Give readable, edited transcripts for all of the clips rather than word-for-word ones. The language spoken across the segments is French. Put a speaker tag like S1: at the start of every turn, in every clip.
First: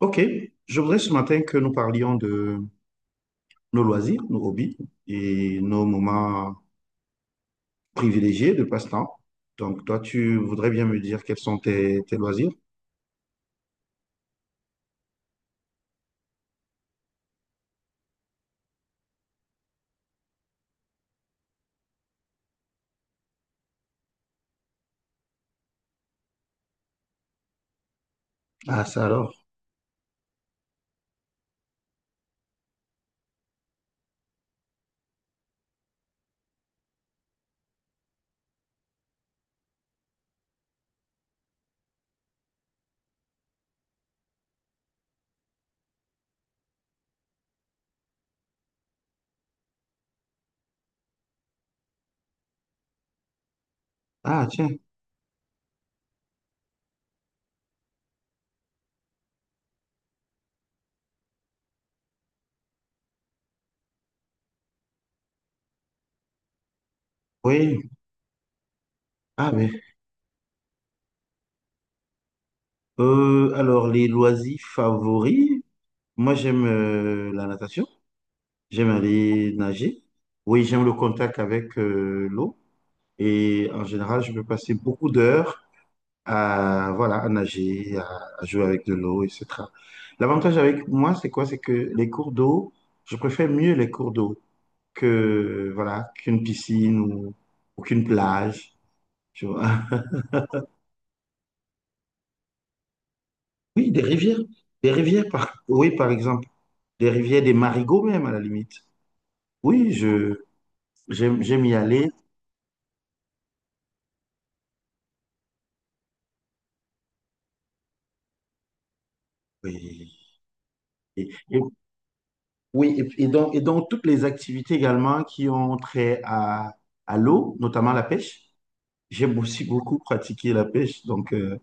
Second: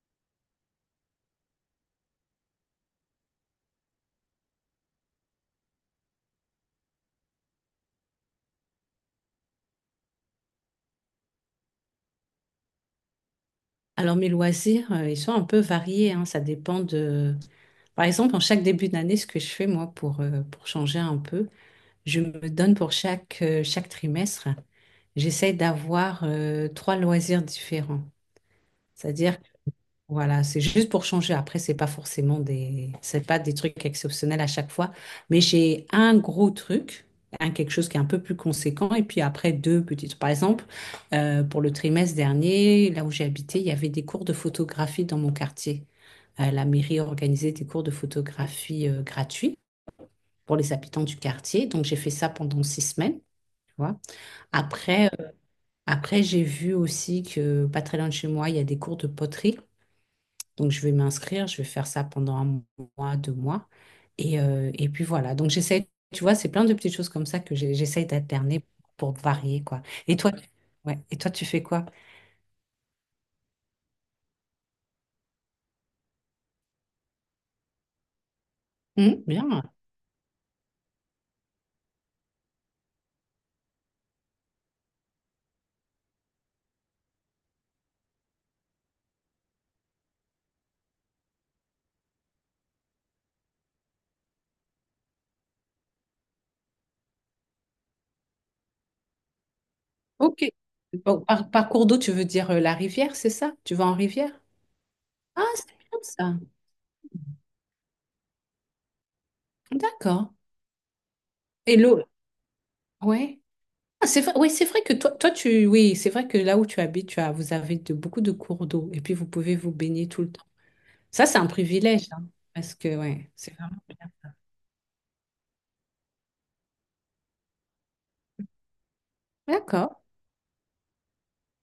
S1: Ok, je voudrais ce matin que nous parlions de nos loisirs, nos hobbies et nos moments privilégiés de passe-temps. Donc, toi, tu voudrais bien me dire quels sont tes loisirs?
S2: Alors mes loisirs, ils sont un peu variés, hein, ça dépend Par exemple, en chaque début d'année, ce que je fais moi pour changer un peu, je me donne pour chaque trimestre, j'essaie d'avoir trois loisirs différents.
S1: Ah, ça alors.
S2: C'est-à-dire voilà, c'est juste pour changer. Après, c'est pas forcément des, c'est pas des trucs exceptionnels à chaque fois. Mais j'ai un gros truc, un quelque chose qui est un peu plus conséquent, et puis après deux petites. Par exemple, pour le trimestre dernier, là où j'ai habité, il y avait des cours de photographie dans mon quartier. La mairie organisait des cours de photographie gratuits pour les habitants du quartier. Donc j'ai fait ça pendant 6 semaines. Tu vois.
S1: Ah, tiens.
S2: Après, euh, après j'ai vu aussi que pas très loin de chez moi, il y a des cours de poterie. Donc, je vais m'inscrire, je vais faire ça pendant un mois, 2 mois. Et puis voilà. Donc, j'essaie, tu vois, c'est plein de petites choses comme ça que
S1: Oui.
S2: j'essaie d'alterner pour
S1: Ah,
S2: varier,
S1: mais.
S2: quoi. Et toi, ouais. Et toi, tu fais quoi?
S1: Alors, les loisirs favoris, moi, j'aime la natation. J'aime
S2: Hmm,
S1: aller
S2: bien.
S1: nager. Oui, j'aime le contact avec l'eau. Et en général, je peux passer beaucoup d'heures à, voilà, à nager, à jouer avec de l'eau, etc. L'avantage avec moi, c'est quoi? C'est que les cours d'eau, je préfère mieux les cours d'eau que, voilà, qu'une piscine ou qu'une plage, tu vois.
S2: Ok. Bon, par cours d'eau, tu veux dire la rivière, c'est ça? Tu vas
S1: Oui,
S2: en
S1: des
S2: rivière?
S1: rivières. Des rivières,
S2: Ah, c'est
S1: oui,
S2: bien
S1: par
S2: ça.
S1: exemple. Des rivières, des marigots même, à la limite. Oui,
S2: D'accord.
S1: j'aime y
S2: Et l'eau,
S1: aller.
S2: ouais. Ah, c'est vrai, ouais, c'est vrai que toi, toi, tu, oui, c'est vrai que là où tu habites, tu as, vous avez beaucoup de cours d'eau et puis vous pouvez vous baigner
S1: Oui,
S2: tout le temps. Ça,
S1: et,
S2: c'est un
S1: et-
S2: privilège, hein, parce que, ouais, c'est
S1: et
S2: vraiment
S1: donc toutes
S2: bien.
S1: les activités également qui ont trait à l'eau, notamment la pêche. J'ai aussi
S2: D'accord.
S1: beaucoup pratiqué la pêche, donc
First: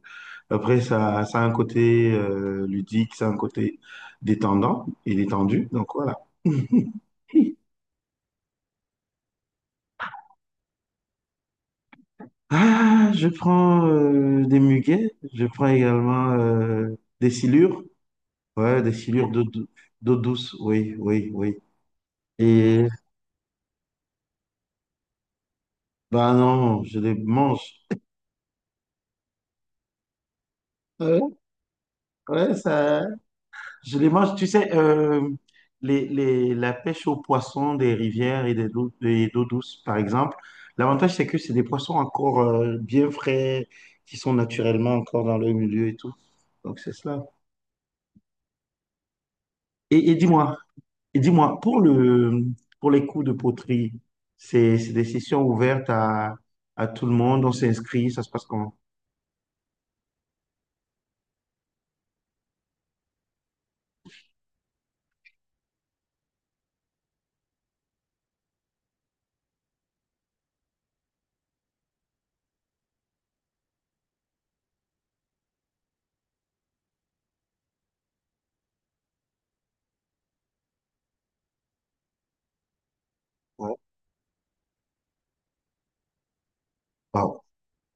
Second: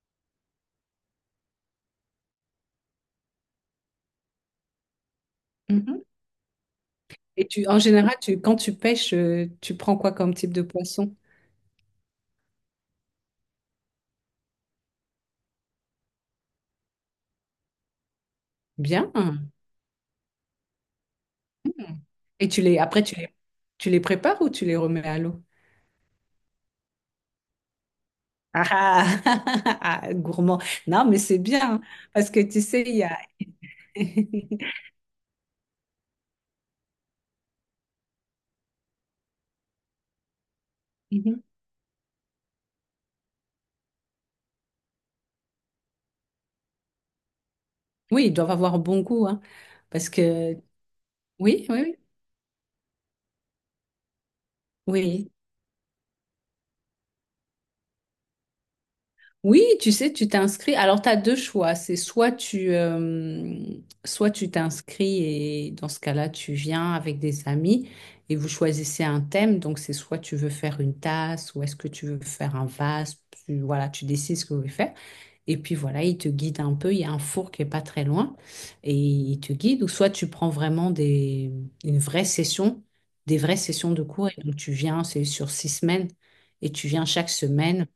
S1: après ça, ça a un côté ludique, ça a un côté détendant et détendu, donc
S2: Mhm.
S1: voilà.
S2: Et tu, en général, tu, quand tu pêches, tu prends quoi comme type de poisson?
S1: Ah, je prends des muguets, je prends également des silures, ouais, des
S2: Bien.
S1: silures d'eau douce, oui, oui, oui.
S2: Et tu les,
S1: Et
S2: après, tu les prépares ou tu les remets à l'eau?
S1: bah non, je les mange.
S2: Ah, ah, ah, gourmand. Non, mais
S1: Ouais,
S2: c'est bien, hein, parce que
S1: ouais,
S2: tu sais, il
S1: ça.
S2: y a...
S1: Je les mange, tu sais, la pêche aux poissons des rivières et des eaux, douces, par exemple, l'avantage, c'est que
S2: Mhm.
S1: c'est des poissons encore bien frais, qui sont naturellement encore dans le milieu et tout. Donc, c'est cela.
S2: Oui, ils doivent avoir bon goût, hein, parce
S1: Et
S2: que...
S1: dis-moi, et dis-moi,
S2: Oui,
S1: pour
S2: oui, oui.
S1: le, pour les cours de poterie, c'est des
S2: Oui.
S1: sessions ouvertes à tout le monde, on s'inscrit, ça se passe comment?
S2: Oui, tu sais, tu t'inscris. Alors, tu as deux choix. C'est soit tu t'inscris et dans ce cas-là, tu viens avec des amis et vous choisissez un thème. Donc, c'est soit tu veux faire une tasse ou est-ce que tu veux faire un vase. Voilà, tu décides ce que vous voulez faire. Et puis, voilà, il te guide un peu. Il y a un four qui est pas très loin et il te guide. Ou soit tu prends vraiment des, une vraie session, des vraies
S1: Ouais.
S2: sessions de cours. Et donc, tu viens, c'est sur 6 semaines et tu viens chaque
S1: Wow.
S2: semaine.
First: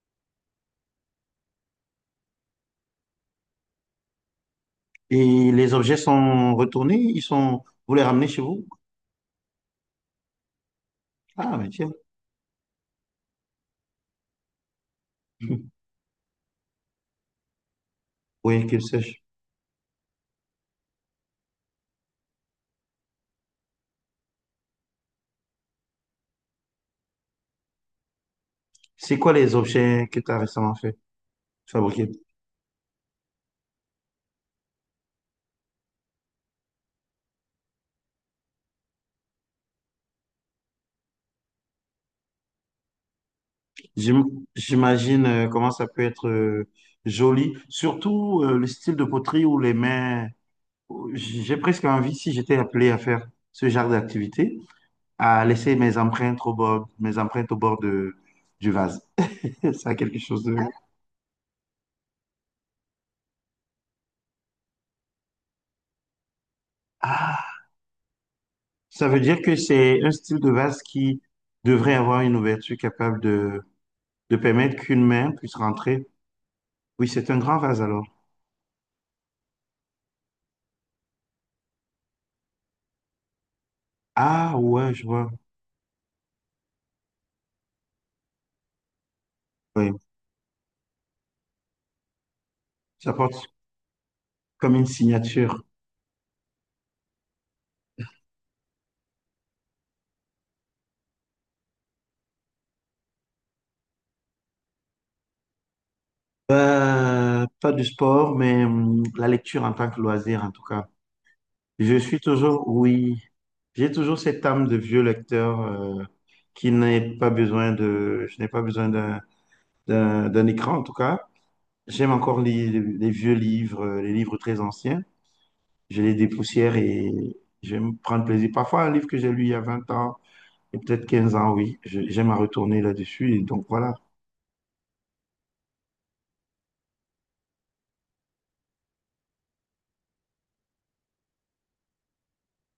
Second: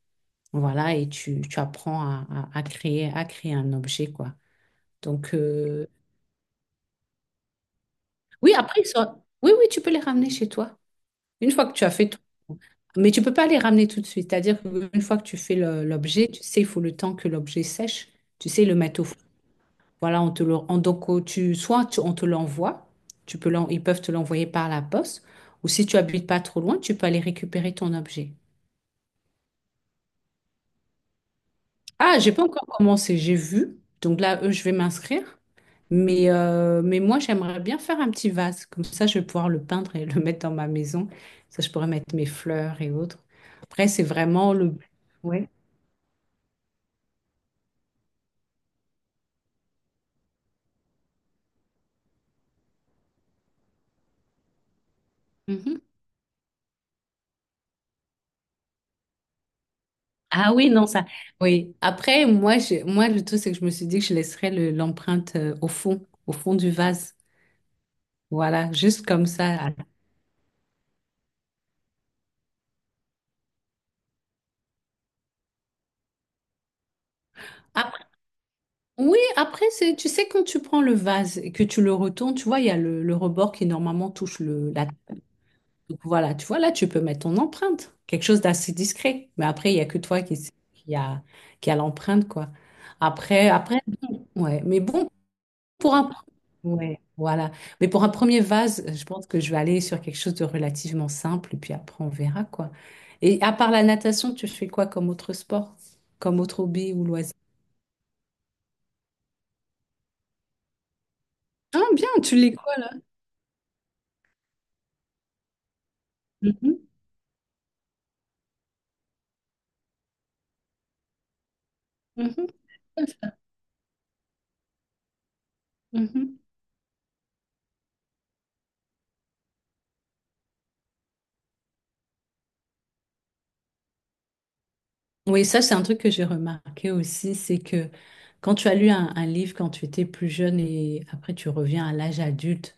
S2: Voilà, et tu apprends à, à créer un objet, quoi. Donc,
S1: Et les objets sont retournés, vous les ramenez chez
S2: oui,
S1: vous?
S2: après, oui, oui, tu peux les ramener chez toi, une
S1: Ah,
S2: fois
S1: mais
S2: que tu as
S1: tiens,
S2: fait tout. Mais tu peux pas les ramener tout de suite. C'est-à-dire qu'une fois que tu fais l'objet, tu sais, il faut le temps que l'objet sèche. Tu sais,
S1: oui,
S2: le
S1: qu'ils
S2: mettre au four.
S1: sèchent.
S2: Voilà, on te le, donc, on te l'envoie, tu peux ils peuvent te l'envoyer par la poste, ou si tu habites pas trop loin, tu peux aller récupérer ton objet.
S1: C'est quoi les objets que tu as récemment fabriqués?
S2: Ah, j'ai pas encore commencé, j'ai vu. Donc là, eux, je vais m'inscrire. Mais moi, j'aimerais bien faire un petit vase. Comme ça, je vais pouvoir le peindre et le mettre dans ma maison. Ça, je pourrais mettre mes fleurs et autres. Après, c'est
S1: J'im-
S2: vraiment le...
S1: J'imagine
S2: Ouais.
S1: comment ça peut être joli, surtout le style de poterie ou les mains. J'ai presque envie, si j'étais appelé à faire ce genre d'activité, à laisser
S2: Mhm.
S1: mes empreintes au bord du vase. Ça a quelque chose
S2: Ah
S1: de.
S2: oui, non, ça. Oui. Après, moi, moi, le truc, c'est que je me suis dit que je laisserais l'empreinte au fond du vase.
S1: Ah,
S2: Voilà, juste
S1: ça veut
S2: comme
S1: dire que
S2: ça.
S1: c'est un style de vase qui devrait avoir une ouverture capable de permettre qu'une main puisse rentrer. Oui, c'est un grand vase
S2: Après-
S1: alors.
S2: oui, après, c'est, tu sais, quand tu prends le vase et que tu le retournes, tu vois, il y a le rebord qui normalement touche
S1: Ah
S2: le, la.
S1: ouais, je vois.
S2: Donc voilà, tu vois, là, tu peux mettre ton empreinte, quelque chose d'assez discret. Mais après, il n'y a
S1: Ouais.
S2: que toi qui a, qui a l'empreinte, quoi.
S1: Ça
S2: Après,
S1: porte
S2: après, ouais.
S1: comme
S2: Mais
S1: une
S2: bon,
S1: signature.
S2: pour un... Ouais, voilà. Mais pour un premier vase, je pense que je vais aller sur quelque chose de relativement simple, et puis après, on verra, quoi. Et à part la natation, tu fais quoi comme autre sport? Comme autre hobby ou loisir?
S1: Pas du sport, mais la lecture en tant que loisir, en tout cas.
S2: Ah,
S1: Je
S2: bien,
S1: suis
S2: tu lis
S1: toujours,
S2: quoi, là?
S1: oui, j'ai toujours cette âme de vieux lecteur qui
S2: Mhm,
S1: n'est pas besoin de, je n'ai pas besoin d'un écran, en tout cas. J'aime encore
S2: mhm,
S1: les vieux livres, les livres très anciens. Je les
S2: mhm.
S1: dépoussière et j'aime prendre plaisir. Parfois, un livre que j'ai lu il y a 20 ans et peut-être 15 ans, oui, j'aime à retourner là-dessus. Et donc, voilà.
S2: Oui, ça, c'est un truc que j'ai remarqué aussi, c'est que quand tu as lu un livre quand tu étais plus jeune et après tu reviens à l'âge adulte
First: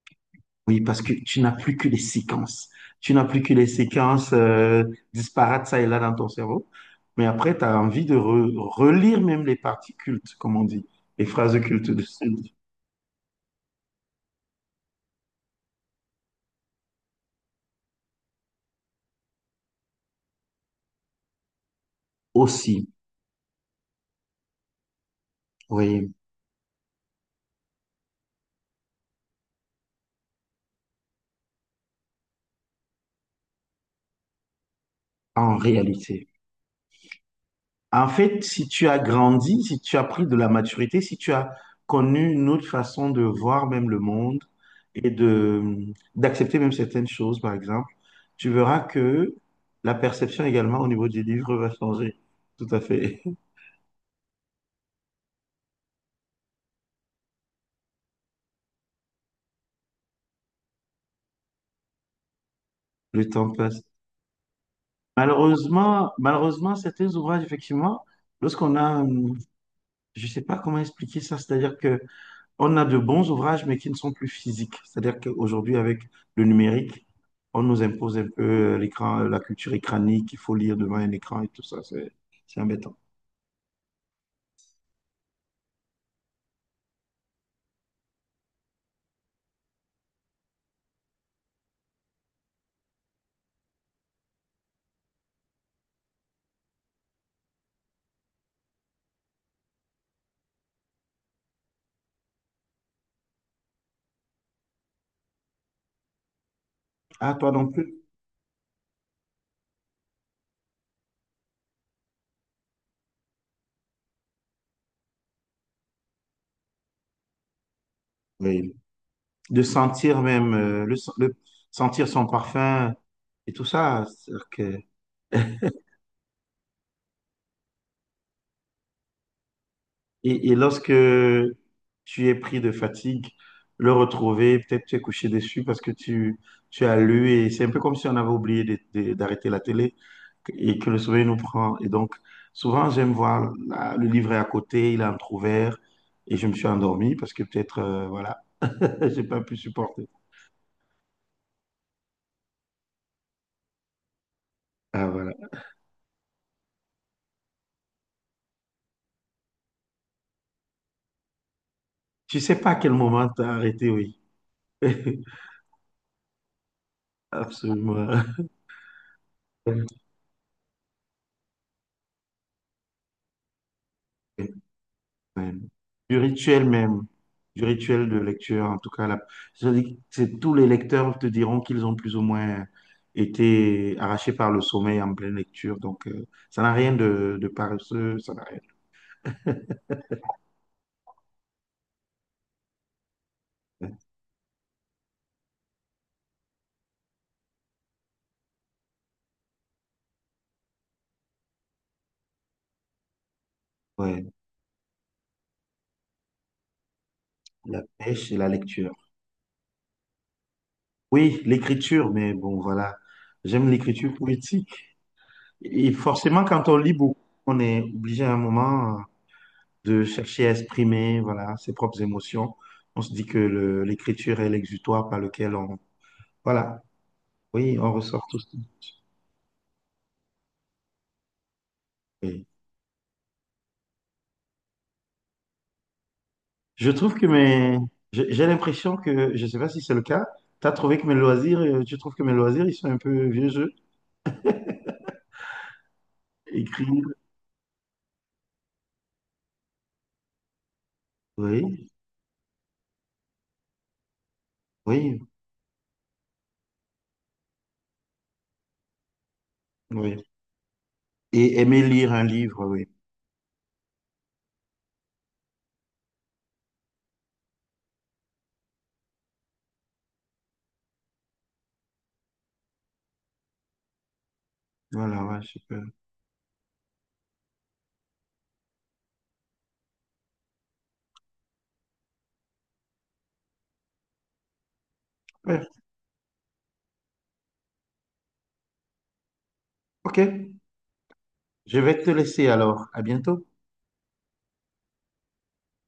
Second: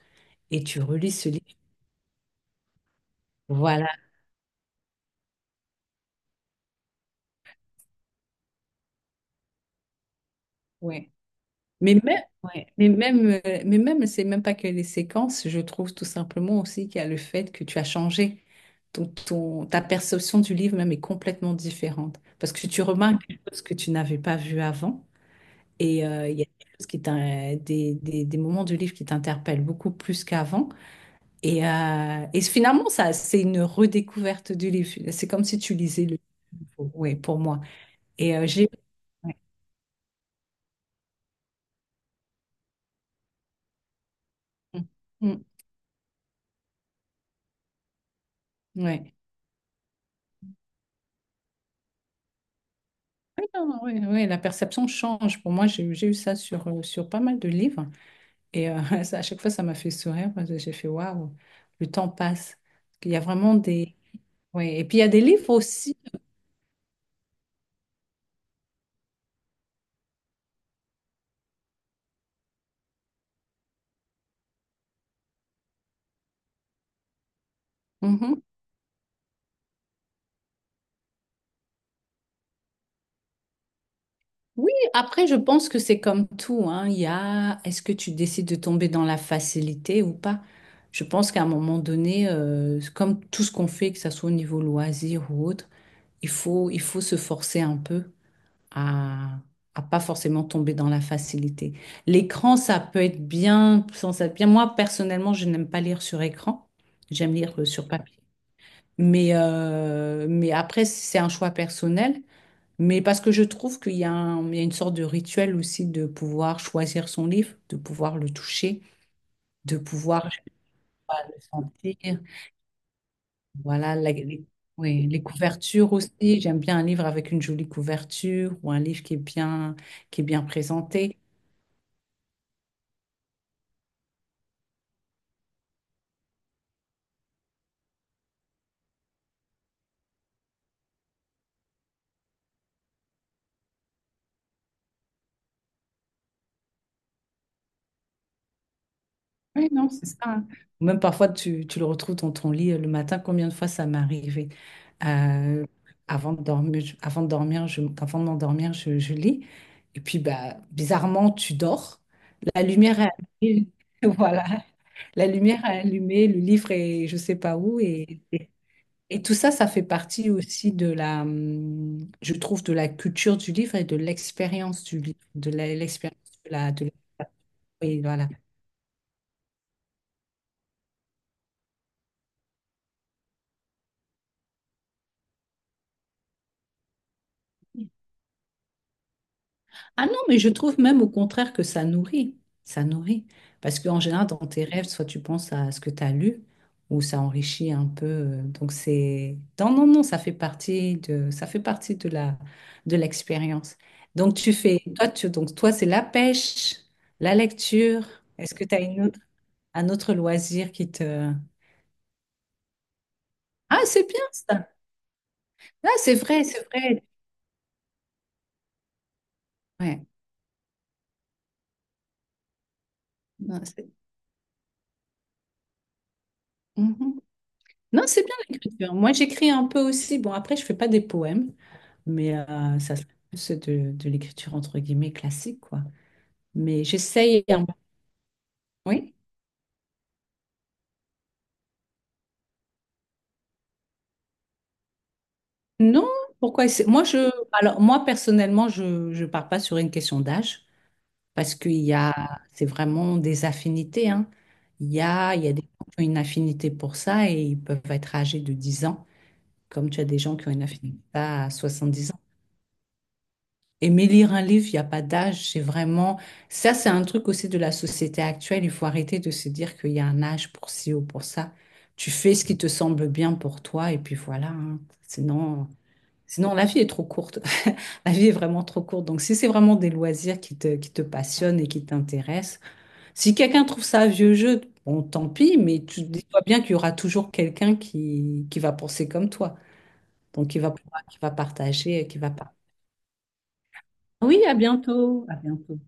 S2: et tu
S1: Oui, parce
S2: relis
S1: que
S2: ce
S1: tu
S2: livre,
S1: n'as plus que les séquences. Tu n'as plus que les
S2: voilà.
S1: séquences disparates, ça et là, dans ton cerveau. Mais après, tu as envie de relire même les parties cultes, comme on dit,
S2: Ouais.
S1: les phrases cultes
S2: Mais
S1: de
S2: même,
S1: ce livre.
S2: ouais, c'est même pas que les séquences, je trouve tout simplement aussi qu'il y a le fait que tu as changé. Donc, ton, ta perception du livre même est complètement différente parce que tu
S1: Aussi,
S2: remarques des choses que tu n'avais pas vues avant et
S1: oui,
S2: il y a des choses qui des moments du livre qui t'interpellent beaucoup plus qu'avant. Et finalement, ça, c'est une redécouverte du livre. C'est comme
S1: en
S2: si tu lisais le
S1: réalité.
S2: livre, ouais, pour moi.
S1: En
S2: Et
S1: fait, si
S2: j'ai...
S1: tu as
S2: Ouais.
S1: grandi, si tu as pris de la maturité, si tu as connu une autre façon de voir même le monde
S2: Mm,
S1: et
S2: mm,
S1: de d'accepter même certaines choses, par exemple, tu verras
S2: ouais.
S1: que la perception également au niveau des livres va changer. Tout à fait.
S2: Ouais, non, non, ouais, ouais, la perception change. Pour moi, j'ai eu ça sur pas mal de livres. Et ça, à chaque fois, ça m'a fait sourire parce que j'ai fait, waouh, le temps passe. Il y a
S1: Le temps
S2: vraiment
S1: passe.
S2: des... Ouais. Et puis, il y a des livres aussi.
S1: Malheureusement, certains ouvrages, effectivement, lorsqu'on a, je ne sais pas comment expliquer ça, c'est-à-dire que on a de bons ouvrages, mais qui ne sont plus physiques. C'est-à-dire qu'aujourd'hui, avec le numérique, on nous impose
S2: Hum,
S1: un peu
S2: hum.
S1: l'écran, la culture écranique, il faut lire devant un écran et tout ça, c'est embêtant.
S2: Oui, après, je pense que c'est comme tout, hein. Il y a, est-ce que tu décides de tomber dans la facilité ou pas? Je pense qu'à un moment donné, comme tout ce qu'on fait, que ça soit au niveau loisir ou autre, il faut se forcer un peu à, à pas forcément tomber dans la facilité. L'écran, ça peut être bien, sans être bien. Moi, personnellement, je n'aime pas lire sur écran. J'aime
S1: Ah, toi
S2: lire
S1: non
S2: sur
S1: plus?
S2: papier. Mais après, c'est un choix personnel. Mais parce que je trouve qu'il y a il y a une sorte de rituel aussi de pouvoir choisir son livre, de pouvoir le
S1: Oui.
S2: toucher,
S1: De
S2: de
S1: sentir
S2: pouvoir, je sais
S1: même,
S2: pas, le
S1: sentir
S2: sentir.
S1: son parfum et tout
S2: Voilà,
S1: ça,
S2: les,
S1: c'est-à-dire que.
S2: oui, les couvertures aussi. J'aime bien un livre avec une jolie couverture ou un livre qui est bien
S1: Et lorsque
S2: présenté.
S1: tu es pris de fatigue, le retrouver, peut-être tu es couché dessus parce que tu as lu et c'est un peu comme si on avait oublié d'arrêter la télé et que le sommeil nous prend. Et donc, souvent, j'aime voir le livre est à côté, il est entrouvert et je me suis endormi parce que peut-être, voilà, j'ai pas pu
S2: Oui, non, c'est
S1: supporter.
S2: ça, hein. Même parfois, tu le retrouves dans ton lit le matin. Combien de fois ça m'est arrivé?
S1: Ah, voilà.
S2: Euh, avant de dormir, avant de dormir, je, avant de m'endormir, je lis. Et puis, bah, bizarrement, tu dors.
S1: Tu sais
S2: La
S1: pas à quel
S2: lumière est
S1: moment t'as
S2: allumée.
S1: arrêté, oui.
S2: Voilà. La lumière est allumée, le livre est je sais pas où. Et,
S1: Absolument.
S2: et, et tout ça, ça fait partie aussi de la, je trouve, de la culture du livre et de l'expérience du livre, de
S1: Ouais.
S2: la-
S1: Du
S2: l'expérience de
S1: rituel
S2: la,
S1: même, du
S2: oui,
S1: rituel de
S2: voilà.
S1: lecture, en tout cas. C'est-à-dire que tous les lecteurs te diront qu'ils ont plus ou moins été arrachés par le sommeil en pleine lecture. Donc, ça n'a rien de paresseux, ça n'a rien.
S2: Ah non, mais je trouve même au contraire que ça nourrit. Ça nourrit. Parce
S1: de-
S2: qu'en général, dans tes rêves, soit tu penses à ce que tu as lu, ou ça enrichit un peu. Donc c'est... Non, non, non, ça fait partie de, ça fait partie de la, de l'expérience.
S1: Ouais,
S2: Donc tu fais... Toi, tu... Donc, toi, c'est la pêche, la
S1: la
S2: lecture.
S1: pêche et la
S2: Est-ce que tu as
S1: lecture.
S2: une autre... un autre loisir qui te...
S1: Oui, l'écriture, mais bon, voilà. J'aime
S2: Ah, c'est
S1: l'écriture
S2: bien ça.
S1: poétique.
S2: Ah,
S1: Et
S2: c'est
S1: forcément,
S2: vrai, c'est
S1: quand on lit
S2: vrai.
S1: beaucoup, on est obligé à un moment de
S2: Ouais.
S1: chercher à exprimer, voilà, ses propres émotions. On se dit que
S2: Non, c'est.
S1: l'écriture est l'exutoire par lequel on, voilà.
S2: Mhm.
S1: Oui, on
S2: Non, c'est
S1: ressort
S2: bien
S1: tous.
S2: l'écriture. Moi, j'écris un peu aussi. Bon, après, je fais pas des poèmes. Mais
S1: Oui.
S2: ça se plus de, l'écriture entre guillemets classique, quoi. Mais
S1: Je trouve que
S2: j'essaye.
S1: mes. J'ai l'impression
S2: Oui?
S1: que, je ne sais pas si c'est le cas, tu trouves que mes loisirs, ils sont un peu vieux jeu.
S2: Non? Pourquoi essayer? Moi,
S1: Écrire,
S2: je, alors, moi, personnellement, je ne pars pas sur une question d'âge parce qu'il
S1: oui,
S2: y a, c'est vraiment des affinités, hein. Il y
S1: oui,
S2: a, il y a des gens qui ont une affinité pour ça et ils peuvent être âgés de 10 ans, comme tu as des
S1: oui.
S2: gens qui ont une affinité à
S1: Et aimer
S2: 70.
S1: lire un livre, oui.
S2: Aimer lire un livre, il n'y a pas d'âge, c'est vraiment... Ça, c'est un truc aussi de la société actuelle. Il faut arrêter de se dire qu'il y a un âge pour ci ou pour ça. Tu fais ce qui te semble bien pour toi et puis voilà, hein.
S1: Voilà, ouais,
S2: Sinon,
S1: super.
S2: sinon, la vie est trop courte. La vie est vraiment trop courte. Donc, si c'est vraiment des loisirs qui te passionnent et qui t'intéressent, si quelqu'un trouve ça un vieux jeu, bon, tant pis,
S1: Ouais,
S2: mais tu dis-toi bien qu'il y aura toujours quelqu'un qui va penser comme toi.
S1: ok.
S2: Donc, qui va, qui va
S1: Je vais
S2: partager,
S1: te
S2: qui va
S1: laisser
S2: partager.
S1: alors. À bientôt.
S2: Oui, à bientôt. À bientôt.